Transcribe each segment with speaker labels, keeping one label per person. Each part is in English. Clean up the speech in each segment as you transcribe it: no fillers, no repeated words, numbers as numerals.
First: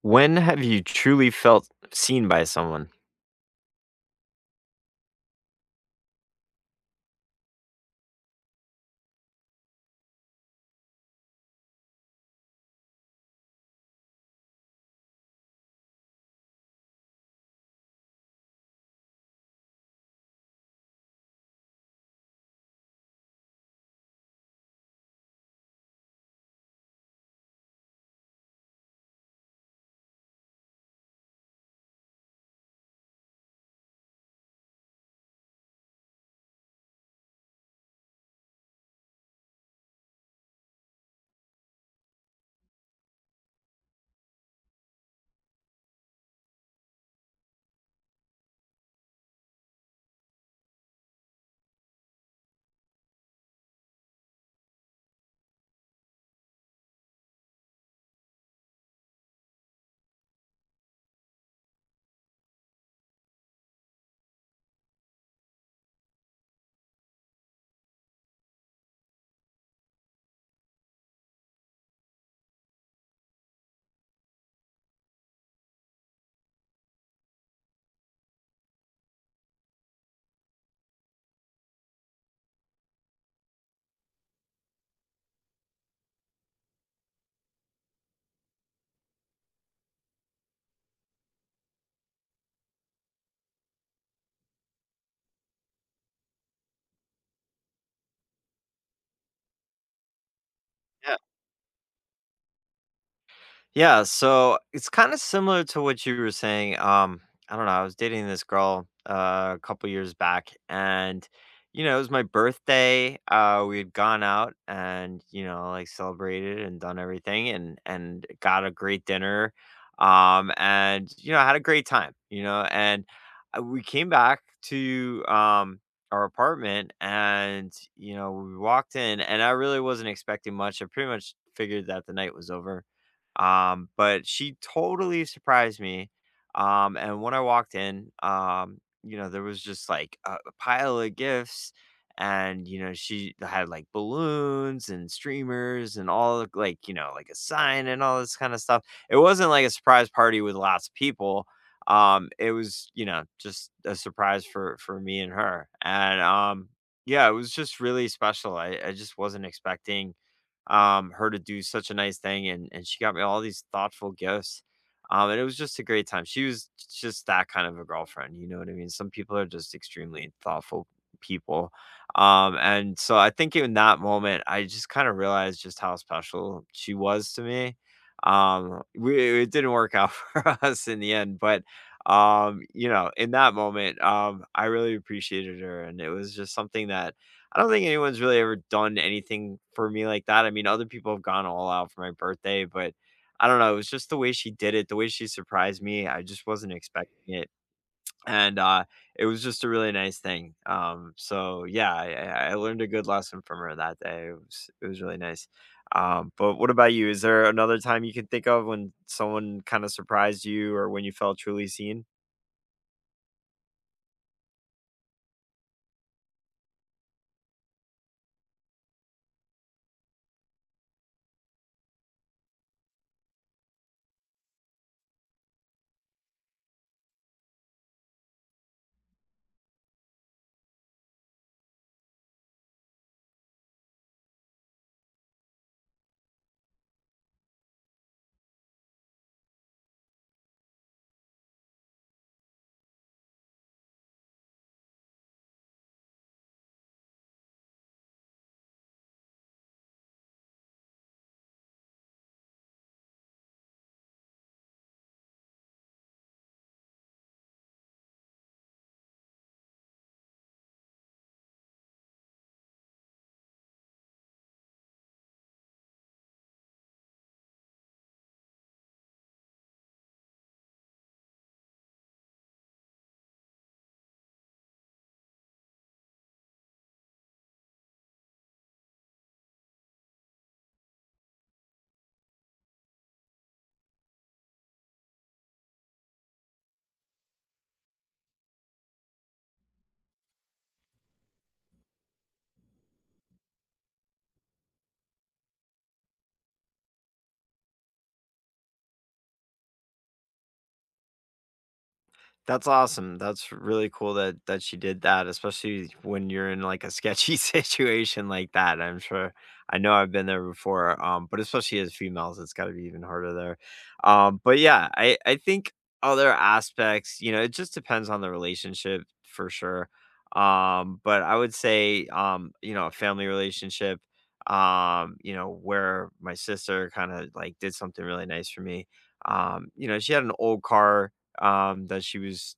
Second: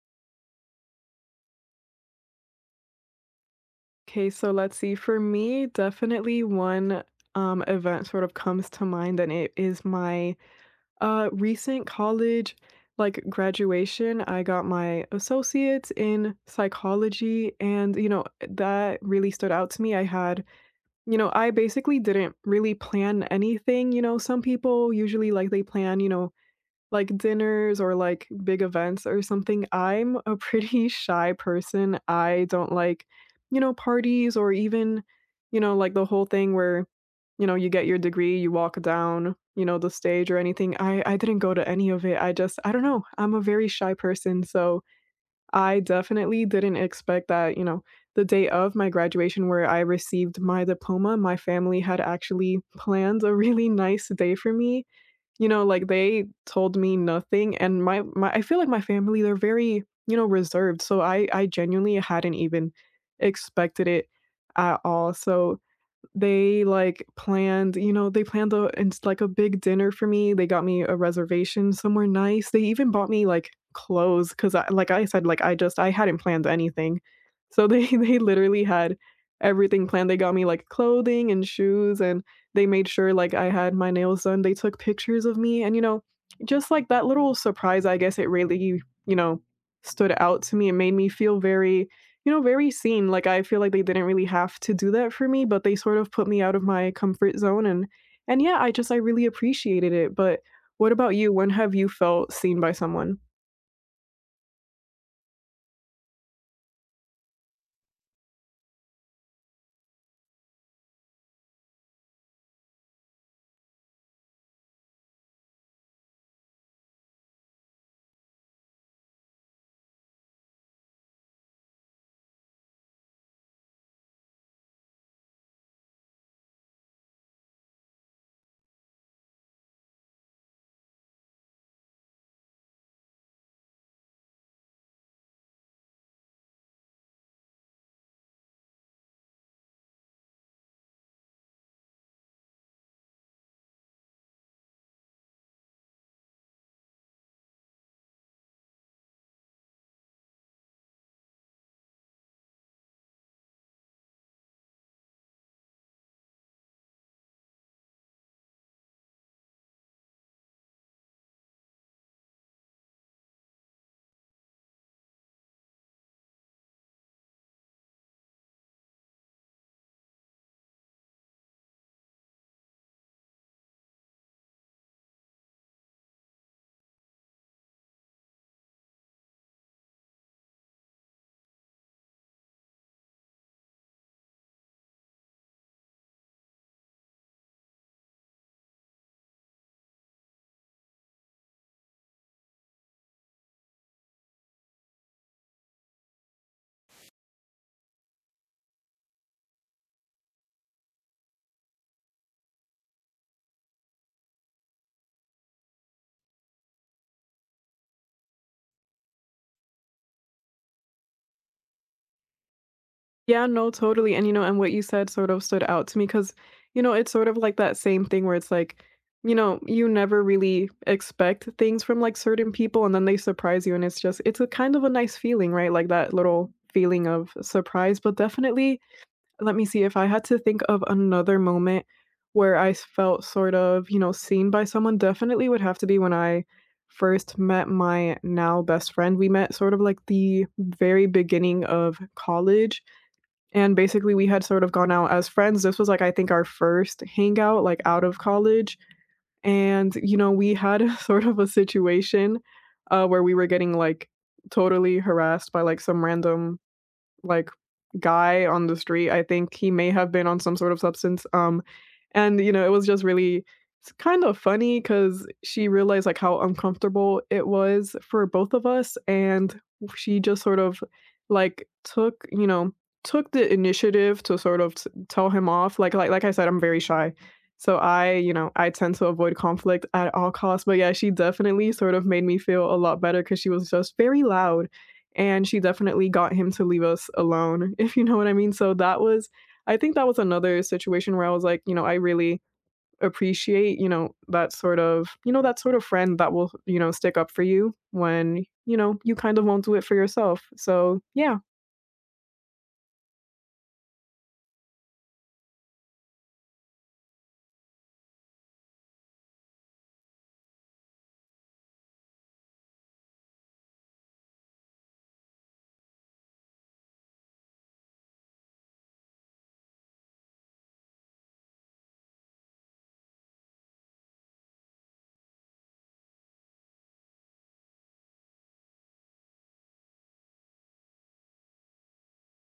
Speaker 1: When have you truly felt seen by someone?
Speaker 2: Okay, so let's see. For me, definitely one event sort of comes to mind, and it is my recent college like graduation. I got my associates in psychology, and you know, that really stood out to me. I had, you know, I basically didn't really plan anything. You know, some people usually like they plan, you know, like dinners or like big events or something, I'm a pretty shy person. I don't like, you know, parties or even, you know, like the whole thing where, you know, you get your degree, you walk down, you know, the stage or anything. I didn't go to any of it. I just I don't know. I'm a very shy person, so I definitely didn't expect that, you know, the day of my graduation where I received my diploma, my family had actually planned a really nice day for me, you know, like, they told me nothing, and my I feel like my family, they're very, you know, reserved, so I genuinely hadn't even expected it at all, so they, like, planned, you know, they planned a ins like, a big dinner for me, they got me a reservation somewhere nice, they even bought me, like, clothes 'cause I like I said, like, I just I hadn't planned anything. So they they literally had everything planned, they got me, like, clothing and shoes, and they made sure, like, I had my nails done, they took pictures of me, and, you know, just, like, that little surprise, I guess it really, you know, stood out to me, it made me feel very, you know, very seen, like, I feel like they didn't really have to do that for me, but they sort of put me out of my comfort zone, and yeah, I just I really appreciated it, but what about you? When have you felt seen by someone?
Speaker 1: Yeah, so it's kind of similar to what you were saying. I don't know. I was dating this girl a couple years back, and you know, it was my birthday. We had gone out and you know, like celebrated and done everything, and got a great dinner. And you know, had a great time. You know, and we came back to our apartment, and you know, we walked in, and I really wasn't expecting much. I pretty much figured that the night was over but she totally surprised me. And when I walked in, you know, there was just like a pile of gifts, and you know, she had like balloons and streamers and like you know, like a sign and all this kind of stuff. It wasn't like a surprise party with lots of people. It was you know just a surprise for me and her, and yeah, it was just really special. I just wasn't expecting her to do such a nice thing, and she got me all these thoughtful gifts, and it was just a great time. She was just that kind of a girlfriend, you know what I mean? Some people are just extremely thoughtful people, and so I think in that moment, I just kind of realized just how special she was to me. We it didn't work out for us in the end, but you know, in that moment, I really appreciated her, and it was just something that I don't think anyone's really ever done anything for me like that. I mean, other people have gone all out for my birthday, but I don't know. It was just the way she did it, the way she surprised me. I just wasn't expecting it. And it was just a really nice thing. So yeah, I learned a good lesson from her that day. It was really nice. But what about you? Is there another time you can think of when someone kind of surprised you, or when you felt truly seen?
Speaker 2: Yeah, no, totally, and, you know, and what you said sort of stood out to me because, you know, it's sort of like that same thing where it's like, you know, you never really expect things from, like, certain people, and then they surprise you, and it's just it's a kind of a nice feeling, right? Like, that little feeling of surprise, but definitely let me see if I had to think of another moment where I felt sort of, you know, seen by someone definitely would have to be when I first met my now best friend. We met sort of like the very beginning of college and basically we had sort of gone out as friends. This was like I think our first hangout like out of college and you know, we had sort of a situation where we were getting like totally harassed by like some random like, guy on the street. I think he may have been on some sort of substance, and, you know, it was just really it's kind of funny because she realized, like, how uncomfortable it was for both of us, and she just sort of, like, took, you know, took the initiative to sort of t tell him off, like like I said, I'm very shy, so I you know, I tend to avoid conflict at all costs, but yeah, she definitely sort of made me feel a lot better because she was just very loud, and she definitely got him to leave us alone, if you know what I mean. So that was I think that was another situation where I was like, you know, I really appreciate, you know, that sort of, you know, that sort of friend that will, you know, stick up for you when, you know, you kind of won't do it for yourself. So, yeah.
Speaker 1: That's awesome. That's really cool that she did that, especially when you're in like a sketchy situation like that. I'm sure. I know I've been there before, but especially as females, it's got to be even harder there. But yeah, I think other aspects, you know, it just depends on the relationship for sure. But I would say, you know, a family relationship, you know, where my sister kind of like did something really nice for me. You know, she had an old car that she was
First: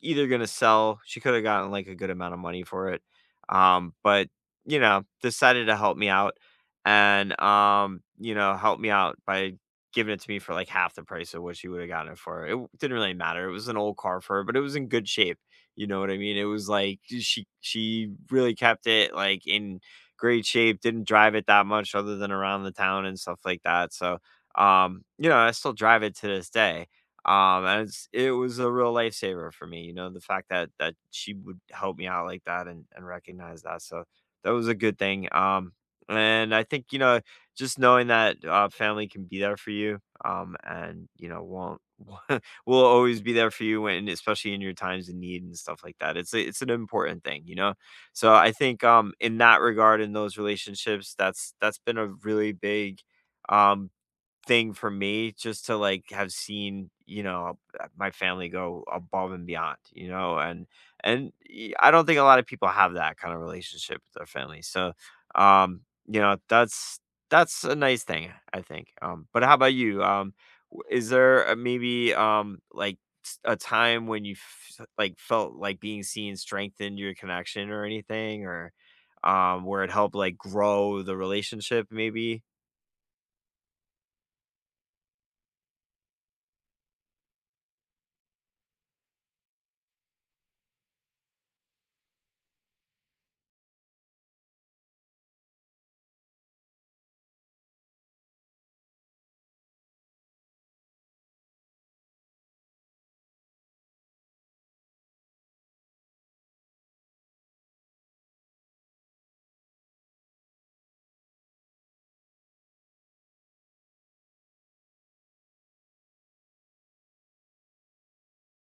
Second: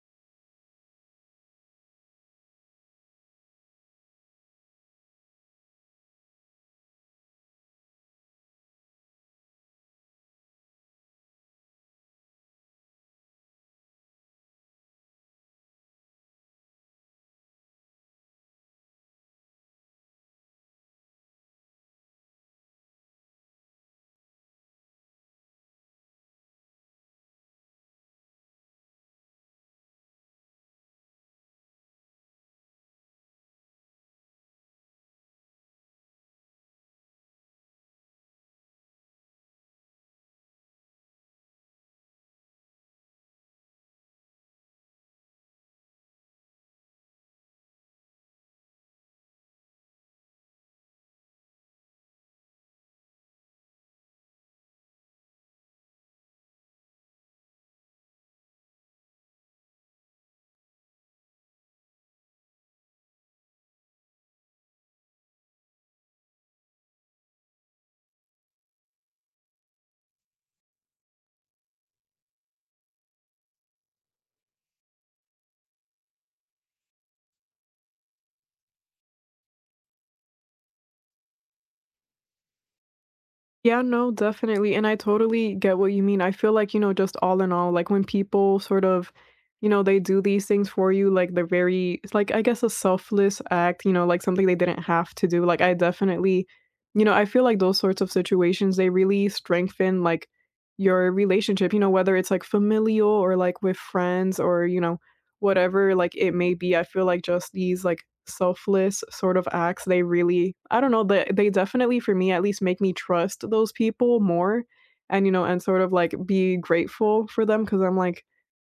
Speaker 1: either gonna sell she could have gotten like a good amount of money for it, but you know, decided to help me out and you know, help me out by giving it to me for like half the price of what she would have gotten it for. It didn't really matter. It was an old car for her, but it was in good shape. You know what I mean? It was like she really kept it like in great shape, didn't drive it that much other than around the town and stuff like that. So you know, I still drive it to this day. And it's, it was a real lifesaver for me, you know, the fact that she would help me out like that and recognize that. So that was a good thing. And I think you know, just knowing that family can be there for you, and you know, won't will always be there for you when, especially in your times of need and stuff like that. It's an important thing, you know. So I think in that regard, in those relationships, that's been a really big um thing for me just to like have seen you know my family go above and beyond you know and I don't think a lot of people have that kind of relationship with their family so um you know that's a nice thing I think but how about you is there a, maybe like a time when you like felt like being seen strengthened your connection or anything or where it helped like grow the relationship maybe.
Speaker 2: Yeah, no, definitely. And I totally get what you mean. I feel like, you know, just all in all, like when people sort of, you know, they do these things for you, like they're very, it's like, I guess a selfless act, you know, like something they didn't have to do. Like, I definitely, you know, I feel like those sorts of situations, they really strengthen like your relationship, you know, whether it's like familial or like with friends or, you know, whatever, like, it may be, I feel like just these, like, selfless sort of acts, they really I don't know, they definitely, for me at least, make me trust those people more and, you know, and sort of, like, be grateful for them because 'cause I'm like,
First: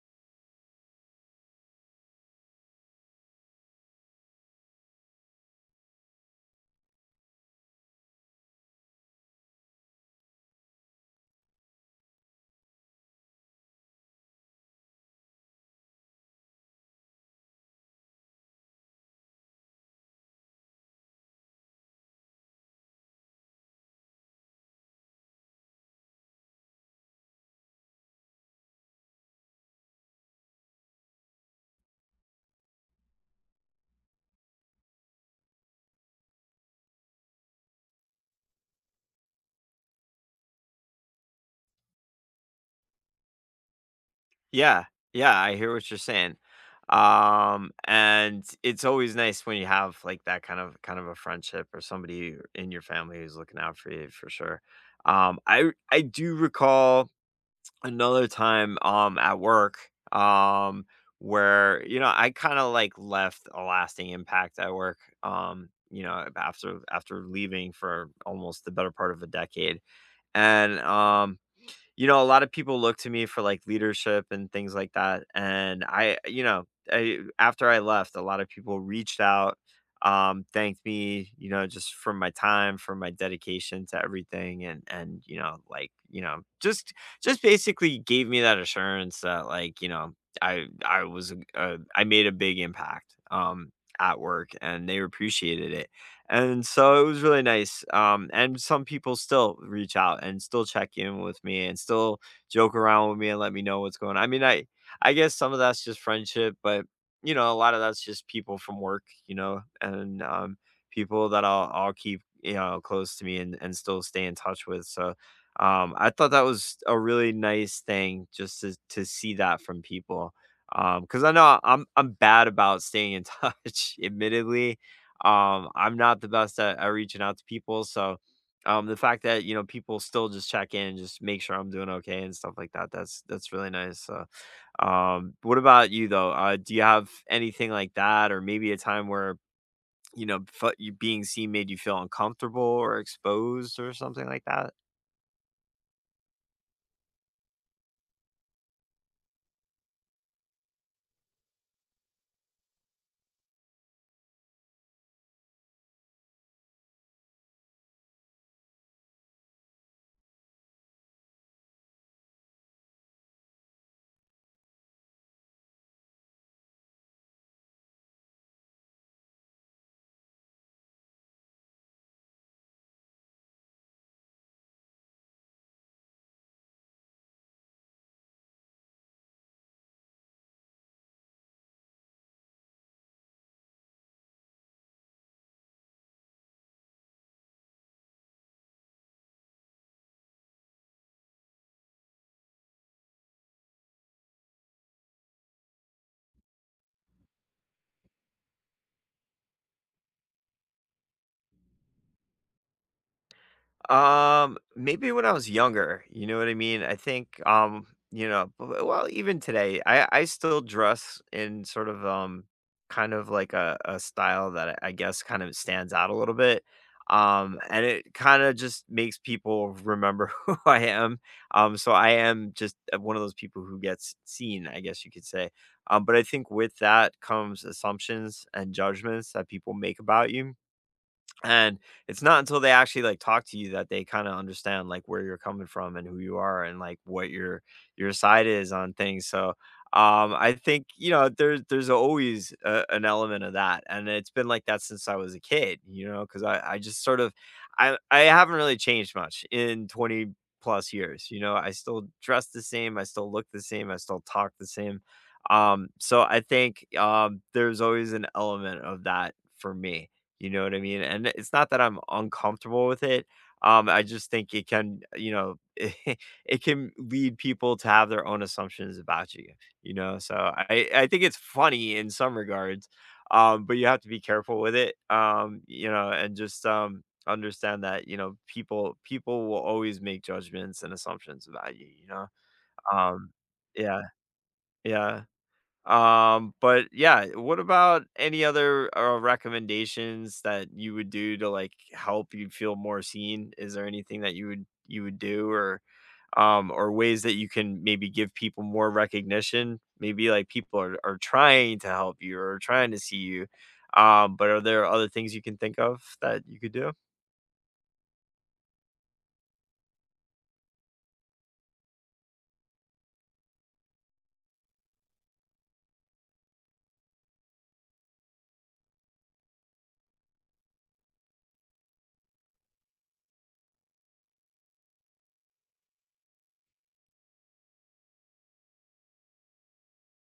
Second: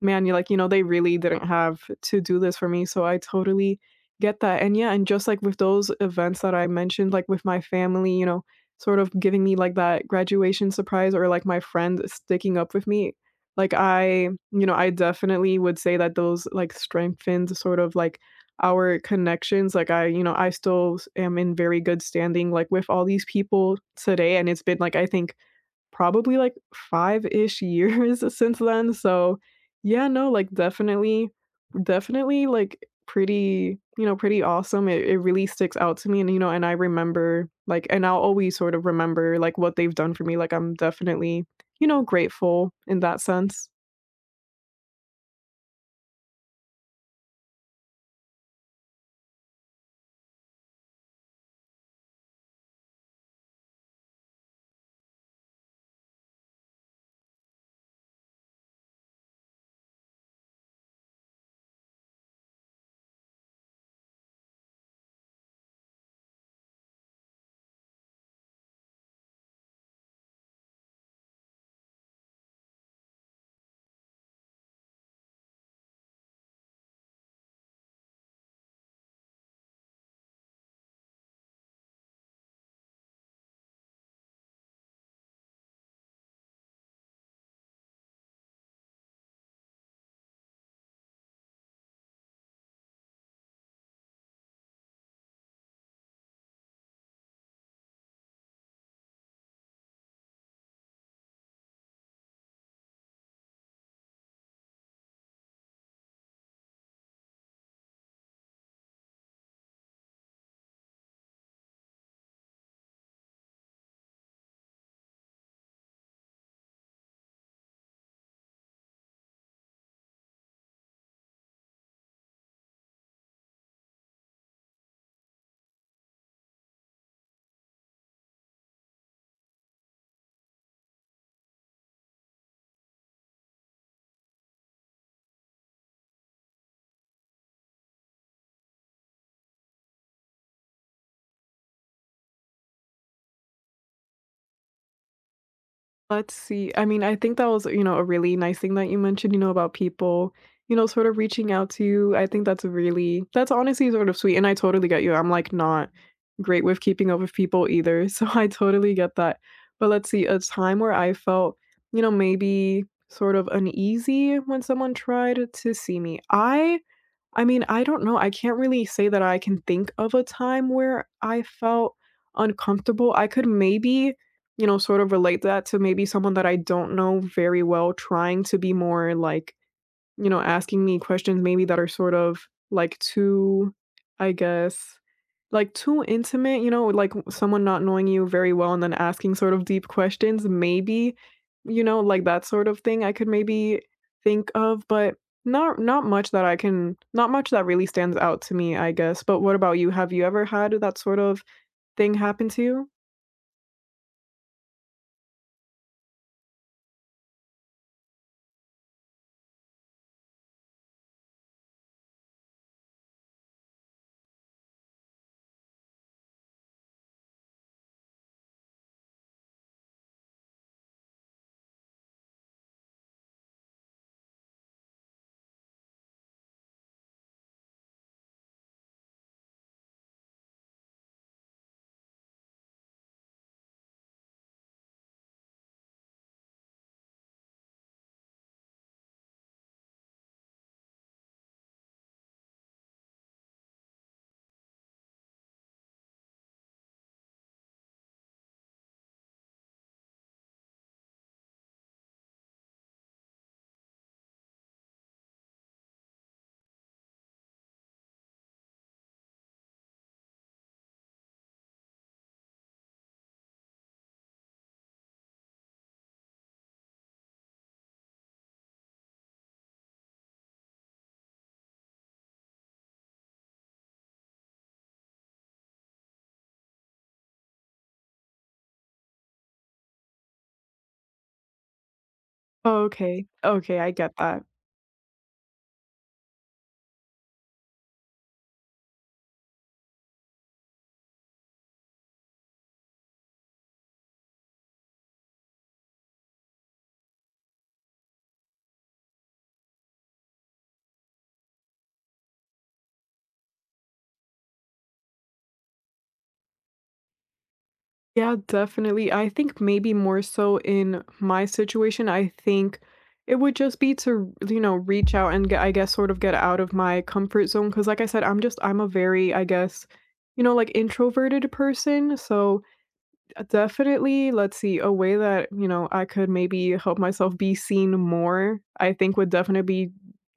Speaker 2: man, you're like, you know, they really didn't have to do this for me, so I totally get that, and yeah, and just like with those events that I mentioned, like with my family, you know, sort of giving me like that graduation surprise or like my friend sticking up with me, like I you know, I definitely would say that those like strengthened sort of like our connections, like I you know, I still s am in very good standing like with all these people today, and it's been like I think probably like 5-ish years since then, so yeah, no, like, definitely definitely, like, pretty, you know, pretty awesome. It really sticks out to me and, you know, and I remember, like, and I'll always sort of remember, like, what they've done for me, like, I'm definitely, you know, grateful in that sense.
Speaker 1: Yeah, yeah, I hear what you're saying. And it's always nice when you have like that kind of a friendship or somebody in your family who's looking out for you for sure. Um, I do recall another time at work um where you know I kind of like left a lasting impact at work you know after leaving for almost the better part of a decade and you know, a lot of people look to me for like leadership and things like that. And I, you know, I, after I left, a lot of people reached out, thanked me, you know, just for my time, for my dedication to everything, and you know, like you know, just basically gave me that assurance that like you know, I was I made a big impact at work, and they appreciated it and so it was really nice, and some people still reach out and still check in with me and still joke around with me and let me know what's going on. I mean, I guess some of that's just friendship, but you know, a lot of that's just people from work, you know, and people that I'll keep you know close to me and still stay in touch with. So I thought that was a really nice thing just to see that from people. Because I know I'm bad about staying in touch, admittedly I'm not the best at reaching out to people, so the fact that you know people still just check in and just make sure I'm doing okay and stuff like that, that's really nice. So, what about you though? Do you have anything like that, or maybe a time where you know you being seen made you feel uncomfortable or exposed or something like that?
Speaker 2: Let's see. I mean, I think that was, you know, a really nice thing that you mentioned, you know, about people, you know, sort of reaching out to you. I think that's really that's honestly sort of sweet, and I totally get you. I'm, like, not great with keeping up with people either, so I totally get that. But let's see, a time where I felt, you know, maybe sort of uneasy when someone tried to see me. I mean, I don't know, I can't really say that I can think of a time where I felt uncomfortable. I could maybe, you know, sort of relate that to maybe someone that I don't know very well trying to be more, like, you know, asking me questions maybe that are sort of, like, too I guess, like, too intimate, you know, like, someone not knowing you very well and then asking sort of deep questions, maybe, you know, like, that sort of thing I could maybe think of, but not not much that I can not much that really stands out to me, I guess, but what about you? Have you ever had that sort of thing happen to you?
Speaker 1: Maybe when I was younger, you know what I mean? I think, you know, well, even today, I still dress in sort of kind of like a style that I guess kind of stands out a little bit. And it kind of just makes people remember who I am. So I am just one of those people who gets seen, I guess you could say. But I think with that comes assumptions and judgments that people make about you and it's not until they actually, like, talk to you that they kinda understand, like, where you're coming from and who you are and, like, what your side is on things, so, I think, you know, there's always a an element of that, and it's been like that since I was a kid, you know, because I just sort of I haven't really changed much in 20 plus years, you know, I still dress the same, I still look the same, I still talk the same, so I think, there's always an element of that for me. You know what I mean? And it's not that I'm uncomfortable with it. I just think it can, you know, it can lead people to have their own assumptions about you, you know? So I think it's funny in some regards, but you have to be careful with it, you know, and just understand that, you know, people people will always make judgments and assumptions about you, you know?
Speaker 2: Oh, okay.
Speaker 1: Um,
Speaker 2: Okay, I
Speaker 1: yeah,
Speaker 2: get that.
Speaker 1: yeah. But yeah, what about any other recommendations that you would do to like help you feel more seen? Is there anything that you would do or ways that you can maybe give people more recognition? Maybe like people are trying to help you or trying to see you. But are there other things you can think of that you could do?
Speaker 2: Yeah, definitely. I think maybe more so in my situation, I think it would just be to, you know, reach out and get, I guess, sort of get out of my comfort zone. Cause like I said, I'm just, I'm a very, I guess, you know, like introverted person. So, definitely, let's see, a way that, you know, I could maybe help myself be seen more, I think would definitely be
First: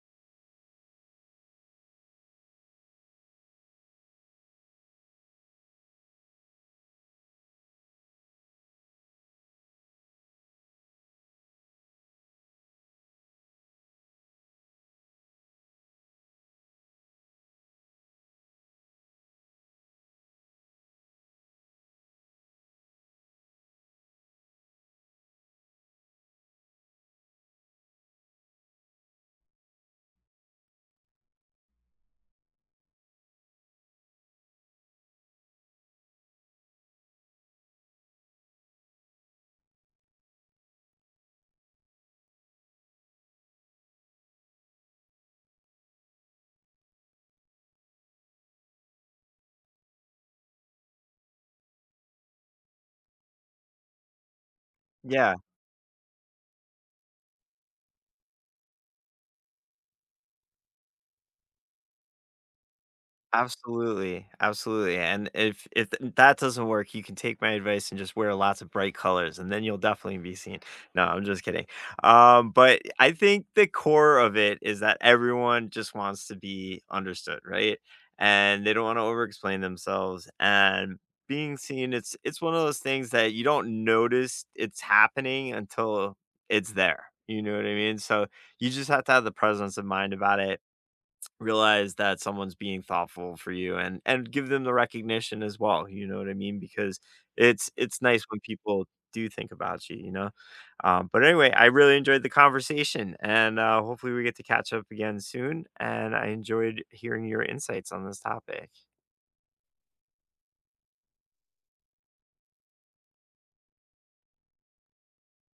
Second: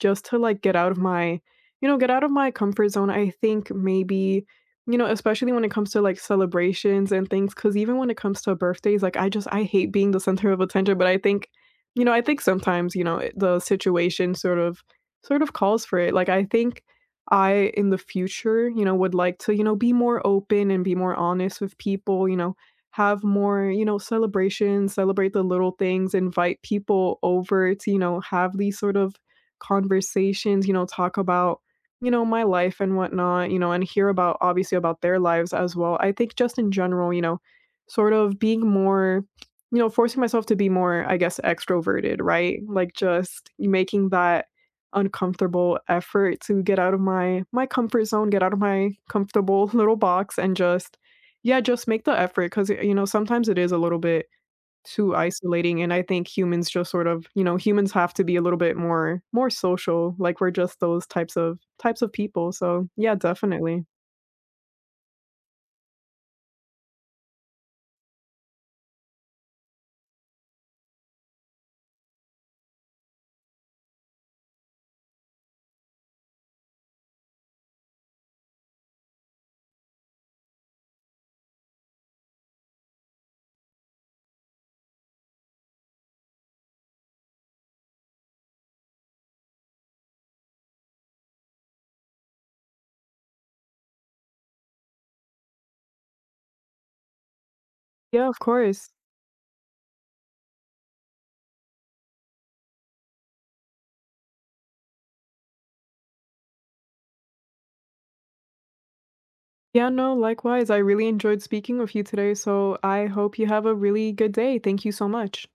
Speaker 2: just to, like, get out of my, you know, get out of my comfort zone. I think maybe, you know, especially when it comes to, like, celebrations and things. Because even when it comes to birthdays, like, I just I hate being the center of attention, but I think, you know, I think sometimes, you know, it the situation sort of calls for it. Like, I think I, in the future, you know, would like to, you know, be more open and be more honest with people, you know, have more, you know, celebrations, celebrate the little things, invite people over to, you know, have these sort of conversations, you know, talk about, you know, my life and whatnot, you know, and hear about obviously about their lives as well. I think just in general, you know, sort of being more, you know, forcing myself to be more, I guess, extroverted, right? Like just making that uncomfortable effort to get out of my comfort zone, get out of my comfortable little box and just yeah, just make the effort, cause you know, sometimes it is a little bit too
Speaker 1: Yeah.
Speaker 2: isolating, and I think humans just sort of you know, humans have to be a little bit more more social, like, we're just those types of people, so, yeah, definitely.
Speaker 1: Absolutely, absolutely, and if that doesn't work, you can take my advice and just wear lots of bright colors, and then you'll definitely be seen. No, I'm just kidding. But I think the core of it is that everyone just wants to be understood, right? And they don't want to overexplain themselves. And being seen, it's one of those things that you don't notice it's happening until it's there. You know what I mean? So you just have to have the presence of mind about it realize that someone's being thoughtful for you and give them the recognition as well, you know what I mean? Because it's nice
Speaker 2: Yeah, of
Speaker 1: when people
Speaker 2: course.
Speaker 1: do think about you, you know? But anyway, I really enjoyed the conversation and hopefully we get to catch up again soon. And I enjoyed hearing your insights on this topic.
Speaker 2: Yeah, no, likewise, I really enjoyed speaking with you today, so I hope you have a really good day. Thank you so much.